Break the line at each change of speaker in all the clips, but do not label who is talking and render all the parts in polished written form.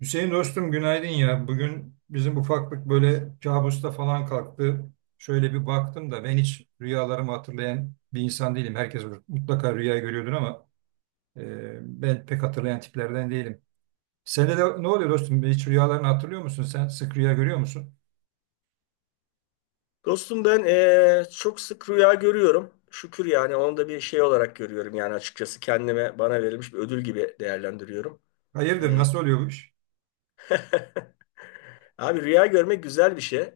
Hüseyin dostum günaydın ya. Bugün bizim ufaklık böyle kabusta falan kalktı. Şöyle bir baktım da ben hiç rüyalarımı hatırlayan bir insan değilim. Herkes mutlaka rüya görüyordur ama ben pek hatırlayan tiplerden değilim. Sende de ne oluyor dostum? Hiç rüyalarını hatırlıyor musun sen? Sık rüya görüyor musun?
Dostum ben çok sık rüya görüyorum. Şükür, yani onu da bir şey olarak görüyorum, yani açıkçası kendime bana verilmiş bir ödül gibi değerlendiriyorum.
Hayırdır nasıl oluyor bu iş?
Abi rüya görmek güzel bir şey.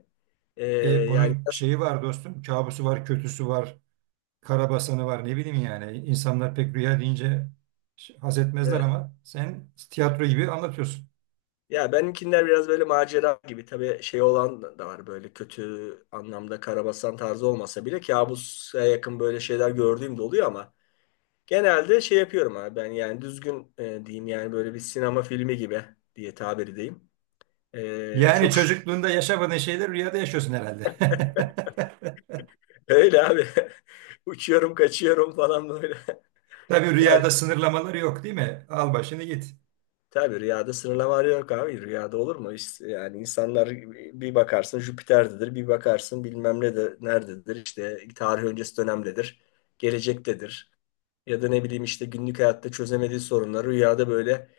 Eee, yani
Bunun
nasıl-
şeyi var dostum. Kabusu var, kötüsü var, karabasanı var ne bileyim yani. İnsanlar pek rüya deyince haz etmezler
evet.
ama sen tiyatro gibi anlatıyorsun.
Ya benimkiler biraz böyle macera gibi, tabii şey olan da var, böyle kötü anlamda karabasan tarzı olmasa bile kabusa yakın böyle şeyler gördüğüm de oluyor ama genelde şey yapıyorum abi ben, yani düzgün diyeyim, yani böyle bir sinema filmi gibi diye tabir edeyim.
Yani
Çok şükür.
çocukluğunda yaşamadığın şeyleri rüyada yaşıyorsun herhalde.
Öyle abi. Uçuyorum, kaçıyorum falan böyle.
Tabii
Ya
rüyada sınırlamalar yok değil mi? Al başını git.
tabii rüyada sınırlama yok abi. Rüyada olur mu? İşte, yani insanlar bir bakarsın Jüpiter'dedir, bir bakarsın bilmem ne de nerededir. İşte tarih öncesi dönemdedir, gelecektedir. Ya da ne bileyim, işte günlük hayatta çözemediği sorunları rüyada böyle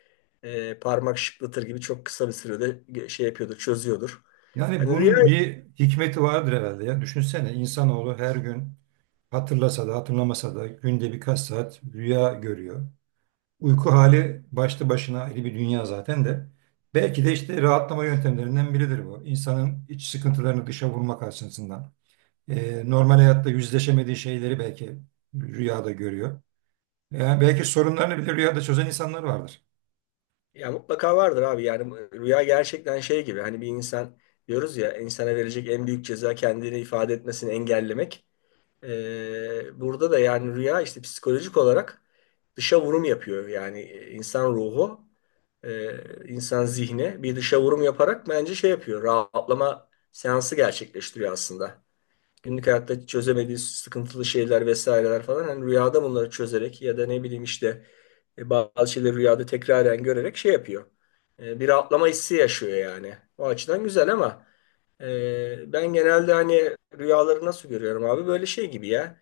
parmak şıklatır gibi çok kısa bir sürede şey yapıyordur, çözüyordur.
Yani
Hani rüya
bunun bir hikmeti vardır herhalde ya. Düşünsene insanoğlu her gün hatırlasa da hatırlamasa da günde birkaç saat rüya görüyor. Uyku hali başlı başına ayrı bir dünya zaten de. Belki de işte rahatlama yöntemlerinden biridir bu. İnsanın iç sıkıntılarını dışa vurmak açısından. Normal hayatta yüzleşemediği şeyleri belki rüyada görüyor. Yani belki sorunlarını bile rüyada çözen insanlar vardır.
Ya mutlaka vardır abi, yani rüya gerçekten şey gibi, hani bir insan diyoruz ya, insana verecek en büyük ceza kendini ifade etmesini engellemek. Burada da yani rüya işte psikolojik olarak dışa vurum yapıyor, yani insan ruhu, insan zihni bir dışa vurum yaparak bence şey yapıyor, rahatlama seansı gerçekleştiriyor aslında. Günlük hayatta çözemediği sıkıntılı şeyler vesaireler falan, hani rüyada bunları çözerek ya da ne bileyim, işte bazı şeyleri rüyada tekraren görerek şey yapıyor. Bir rahatlama hissi yaşıyor yani. O açıdan güzel ama ben genelde hani rüyaları nasıl görüyorum abi? Böyle şey gibi ya.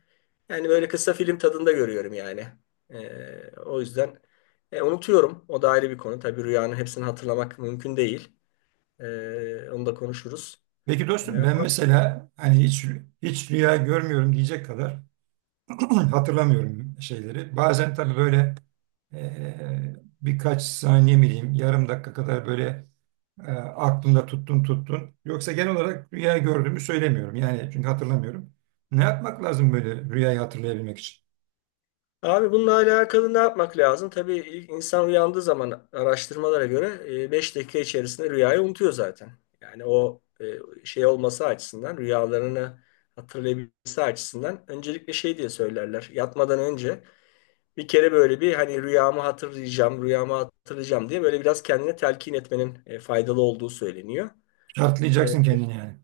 Yani böyle kısa film tadında görüyorum yani. O yüzden unutuyorum. O da ayrı bir konu. Tabii rüyanın hepsini hatırlamak mümkün değil. Onu da konuşuruz.
Peki
E,
dostum ben mesela hani hiç rüya görmüyorum diyecek kadar hatırlamıyorum şeyleri. Bazen tabii böyle e, birkaç saniye mi diyeyim yarım dakika kadar böyle aklımda tuttun. Yoksa genel olarak rüya gördüğümü söylemiyorum. Yani çünkü hatırlamıyorum. Ne yapmak lazım böyle rüyayı hatırlayabilmek için?
Abi bununla alakalı ne yapmak lazım? Tabii ilk insan uyandığı zaman, araştırmalara göre 5 dakika içerisinde rüyayı unutuyor zaten. Yani o şey olması açısından, rüyalarını hatırlayabilmesi açısından, öncelikle şey diye söylerler. Yatmadan önce bir kere böyle bir, hani rüyamı hatırlayacağım, rüyamı hatırlayacağım diye böyle biraz kendine telkin etmenin faydalı olduğu söyleniyor. E,
Şartlayacaksın kendini yani.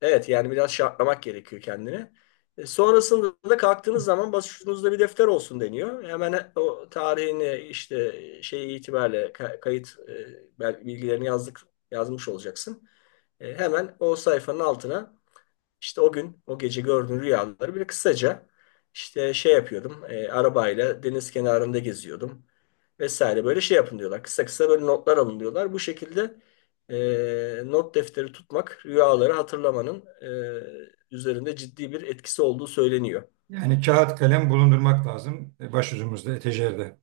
Evet, yani biraz şartlamak gerekiyor kendini. Sonrasında da kalktığınız zaman başucunuzda bir defter olsun deniyor. Hemen o tarihini, işte şey itibariyle kayıt bilgilerini yazmış olacaksın. Hemen o sayfanın altına işte o gün, o gece gördüğün rüyaları böyle kısaca, işte şey yapıyordum, arabayla deniz kenarında geziyordum vesaire böyle şey yapın diyorlar. Kısa kısa böyle notlar alın diyorlar. Bu şekilde not defteri tutmak, rüyaları hatırlamanın üzerinde ciddi bir etkisi olduğu söyleniyor.
Yani kağıt kalem bulundurmak lazım başucumuzda, etejerde.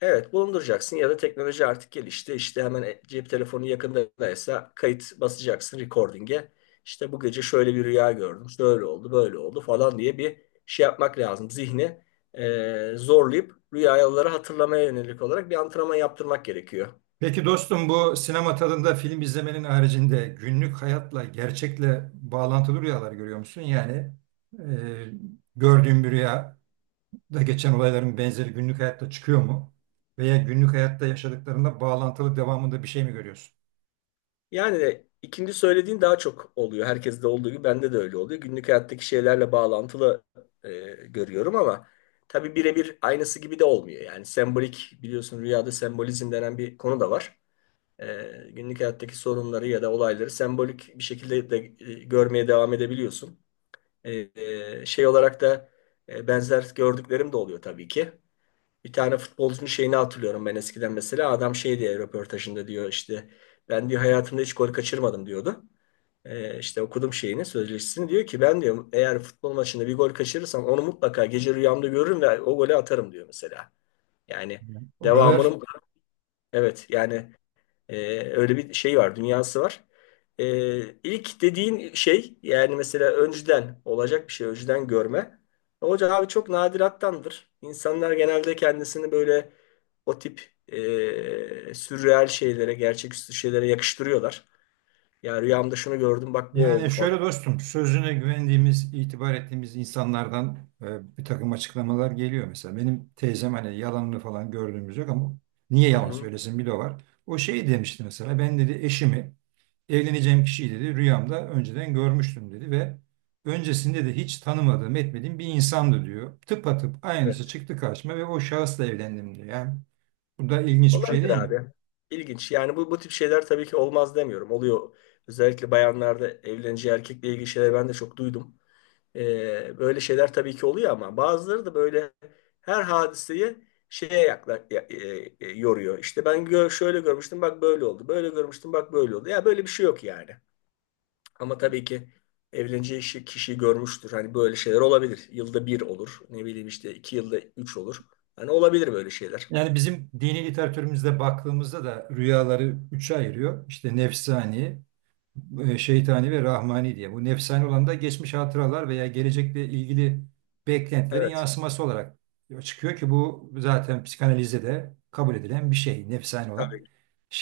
Evet, bulunduracaksın ya da teknoloji artık gelişti. İşte hemen cep telefonu yakındaysa kayıt basacaksın recording'e. İşte bu gece şöyle bir rüya gördüm. Şöyle oldu, böyle oldu falan diye bir şey yapmak lazım. Zihni zorlayıp rüyaları hatırlamaya yönelik olarak bir antrenman yaptırmak gerekiyor.
Peki dostum bu sinema tadında film izlemenin haricinde günlük hayatla, gerçekle bağlantılı rüyalar görüyor musun? Yani e, gördüğün bir rüyada geçen olayların benzeri günlük hayatta çıkıyor mu? Veya günlük hayatta yaşadıklarında bağlantılı devamında bir şey mi görüyorsun?
Yani ikinci söylediğin daha çok oluyor. Herkeste olduğu gibi bende de öyle oluyor. Günlük hayattaki şeylerle bağlantılı e, görüyorum ama tabii birebir aynısı gibi de olmuyor. Yani sembolik, biliyorsun rüyada sembolizm denen bir konu da var. E, Günlük hayattaki sorunları ya da olayları sembolik bir şekilde de görmeye devam edebiliyorsun. E, Şey olarak da benzer gördüklerim de oluyor tabii ki. Bir tane futbolcunun şeyini hatırlıyorum ben, eskiden mesela. Adam şey diye röportajında diyor, işte ben diyor hayatımda hiç gol kaçırmadım diyordu. İşte okudum şeyini, sözleşmesini, diyor ki ben diyor, eğer futbol maçında bir gol kaçırırsam onu mutlaka gece rüyamda görürüm ve o golü atarım diyor mesela. Yani
Yani o kadar.
devamının evet, yani ee, öyle bir şey var, dünyası var. İlk dediğin şey, yani mesela önceden olacak bir şey, önceden görme. Hocam abi çok nadirattandır. İnsanlar genelde kendisini böyle o tip sürreal şeylere, gerçeküstü şeylere yakıştırıyorlar. Ya rüyamda şunu gördüm bak bu oldu
Yani
falan.
şöyle dostum, sözüne güvendiğimiz, itibar ettiğimiz insanlardan bir takım açıklamalar geliyor. Mesela benim teyzem hani yalanını falan gördüğümüz yok ama niye
Hı
yalan
hı.
söylesin bir de o var. O şey demişti mesela, ben dedi eşimi, evleneceğim kişiyi dedi rüyamda önceden görmüştüm dedi ve öncesinde de hiç tanımadığım, etmediğim bir insandı diyor. Tıpatıp aynısı
Evet.
çıktı karşıma ve o şahısla evlendim diyor. Yani bu da ilginç bir şey
Olabilir
değil mi?
abi. İlginç. Yani bu tip şeyler tabii ki olmaz demiyorum. Oluyor. Özellikle bayanlarda evleneceği erkekle ilgili şeyler ben de çok duydum. Böyle şeyler tabii ki oluyor ama bazıları da böyle her hadiseyi şeye yakla, ya- e, e, yoruyor. İşte ben şöyle görmüştüm bak böyle oldu. Böyle görmüştüm bak böyle oldu. Ya böyle bir şey yok yani. Ama tabii ki evleneceği kişiyi görmüştür. Hani böyle şeyler olabilir. Yılda bir olur. Ne bileyim, işte 2 yılda üç olur. Hani olabilir böyle şeyler.
Yani bizim dini literatürümüzde baktığımızda da rüyaları üçe ayırıyor. İşte nefsani, şeytani ve rahmani diye. Bu nefsani olan da geçmiş hatıralar veya gelecekle ilgili beklentilerin
Evet,
yansıması olarak çıkıyor ki bu zaten psikanalizde de kabul edilen bir şey nefsani olan.
tabii.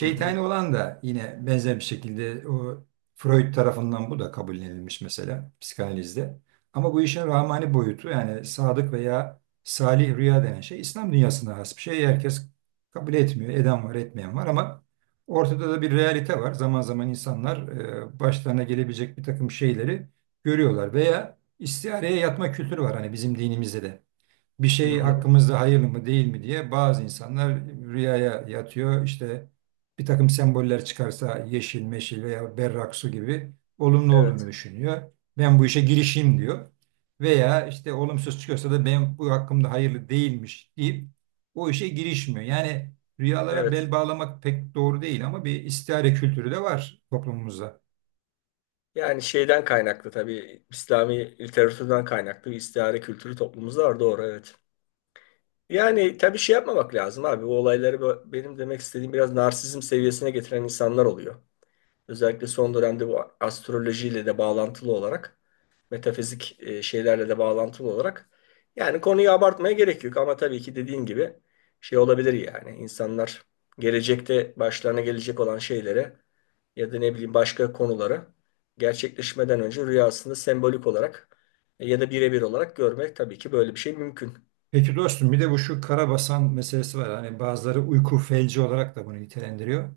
Hı hı.
olan da yine benzer bir şekilde o Freud tarafından bu da kabullenilmiş mesela psikanalizde. Ama bu işin rahmani boyutu yani sadık veya salih rüya denen şey İslam dünyasına has bir şey. Herkes kabul etmiyor. Eden var, etmeyen var ama ortada da bir realite var. Zaman zaman insanlar başlarına gelebilecek bir takım şeyleri görüyorlar veya istihareye yatma kültürü var hani bizim dinimizde de bir
Hı
şey
hı.
hakkımızda hayırlı mı değil mi diye bazı insanlar rüyaya yatıyor. İşte bir takım semboller çıkarsa yeşil, meşil veya berrak su gibi olumlu
Evet.
olduğunu düşünüyor. Ben bu işe girişeyim diyor. Veya işte olumsuz çıkıyorsa da ben bu hakkımda hayırlı değilmiş deyip o işe girişmiyor. Yani rüyalara
Evet.
bel bağlamak pek doğru değil ama bir istihare kültürü de var toplumumuzda.
Yani şeyden kaynaklı, tabii İslami literatürden kaynaklı bir istihare kültürü toplumumuzda var, doğru, evet. Yani tabii şey yapmamak lazım abi. Bu olayları benim demek istediğim, biraz narsizm seviyesine getiren insanlar oluyor. Özellikle son dönemde bu astrolojiyle de bağlantılı olarak, metafizik şeylerle de bağlantılı olarak. Yani konuyu abartmaya gerek yok ama tabii ki dediğin gibi şey olabilir yani. İnsanlar gelecekte başlarına gelecek olan şeylere ya da ne bileyim başka konuları, gerçekleşmeden önce rüyasında sembolik olarak ya da birebir olarak görmek, tabii ki böyle bir şey mümkün.
Peki dostum bir de bu şu karabasan meselesi var. Hani bazıları uyku felci olarak da bunu nitelendiriyor.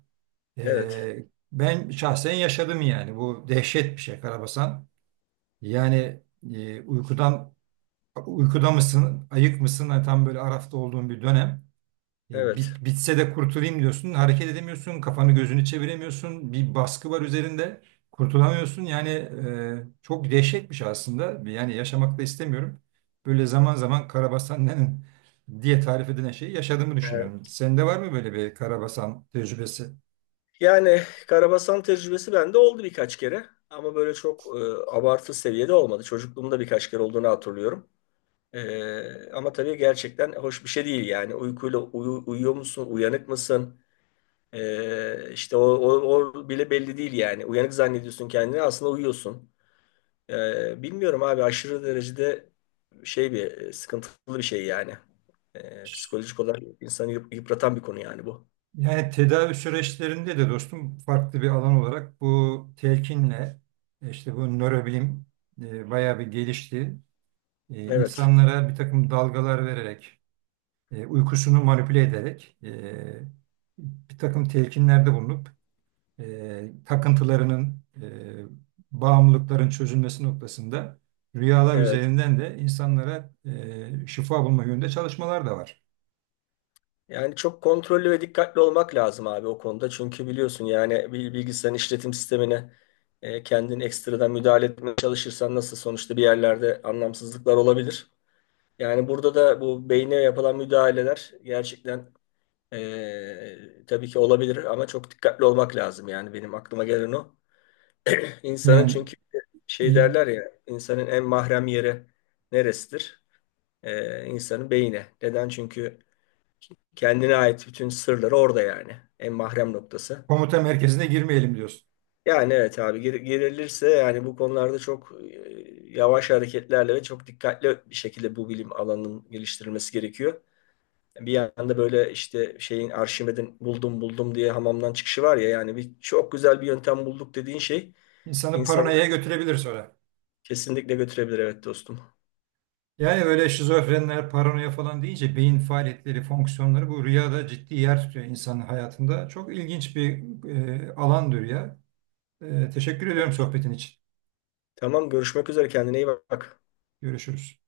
Evet,
Ee, ben şahsen yaşadım yani. Bu dehşet bir şey karabasan. Yani e, uykudan uykuda mısın, ayık mısın? Hani tam böyle arafta olduğun bir dönem.
evet.
Bitse de kurtulayım diyorsun. Hareket edemiyorsun. Kafanı gözünü çeviremiyorsun. Bir baskı var üzerinde. Kurtulamıyorsun. Yani çok dehşetmiş aslında. Yani yaşamak da istemiyorum. Böyle zaman zaman karabasan nenin diye tarif edilen şeyi yaşadığımı düşünüyorum.
Ee,
Sende var mı böyle bir karabasan tecrübesi?
Yani karabasan tecrübesi bende oldu birkaç kere. Ama böyle çok abartı seviyede olmadı. Çocukluğumda birkaç kere olduğunu hatırlıyorum. Ama tabii gerçekten hoş bir şey değil yani. Uykuyla uyuyor musun, uyanık mısın? İşte o bile belli değil yani. Uyanık zannediyorsun kendini, aslında uyuyorsun. Bilmiyorum abi, aşırı derecede şey bir sıkıntılı bir şey yani. Psikolojik olarak insanı yıpratan bir konu yani bu.
Yani tedavi süreçlerinde de dostum farklı bir alan olarak bu telkinle işte bu nörobilim bayağı bir gelişti.
Evet.
İnsanlara bir takım dalgalar vererek, uykusunu manipüle ederek bir takım telkinlerde bulunup takıntılarının, bağımlılıkların çözülmesi noktasında rüyalar
Evet.
üzerinden de insanlara şifa bulma yönünde çalışmalar da var.
Yani çok kontrollü ve dikkatli olmak lazım abi o konuda. Çünkü biliyorsun, yani bir bilgisayarın işletim sistemine kendin ekstradan müdahale etmeye çalışırsan, nasıl sonuçta bir yerlerde anlamsızlıklar olabilir. Yani burada da bu beyne yapılan müdahaleler gerçekten tabii ki olabilir ama çok dikkatli olmak lazım. Yani benim aklıma gelen o. İnsanın
Yani
çünkü şey
i-
derler ya, insanın en mahrem yeri neresidir? İnsanın beyni. Neden? Çünkü kendine ait bütün sırları orada yani. En mahrem noktası.
Komuta merkezine girmeyelim diyorsun.
Yani evet abi, girilirse yani bu konularda çok yavaş hareketlerle ve çok dikkatli bir şekilde bu bilim alanının geliştirilmesi gerekiyor. Bir yanda böyle işte şeyin, Arşimed'in buldum buldum diye hamamdan çıkışı var ya, yani bir çok güzel bir yöntem bulduk dediğin şey
İnsanı
insanları
paranoyaya götürebilir sonra.
kesinlikle götürebilir, evet dostum.
Yani böyle şizofrenler, paranoya falan deyince beyin faaliyetleri, fonksiyonları bu rüyada ciddi yer tutuyor insanın hayatında. Çok ilginç bir alandır ya. Teşekkür ediyorum sohbetin için.
Tamam, görüşmek üzere, kendine iyi bak.
Görüşürüz.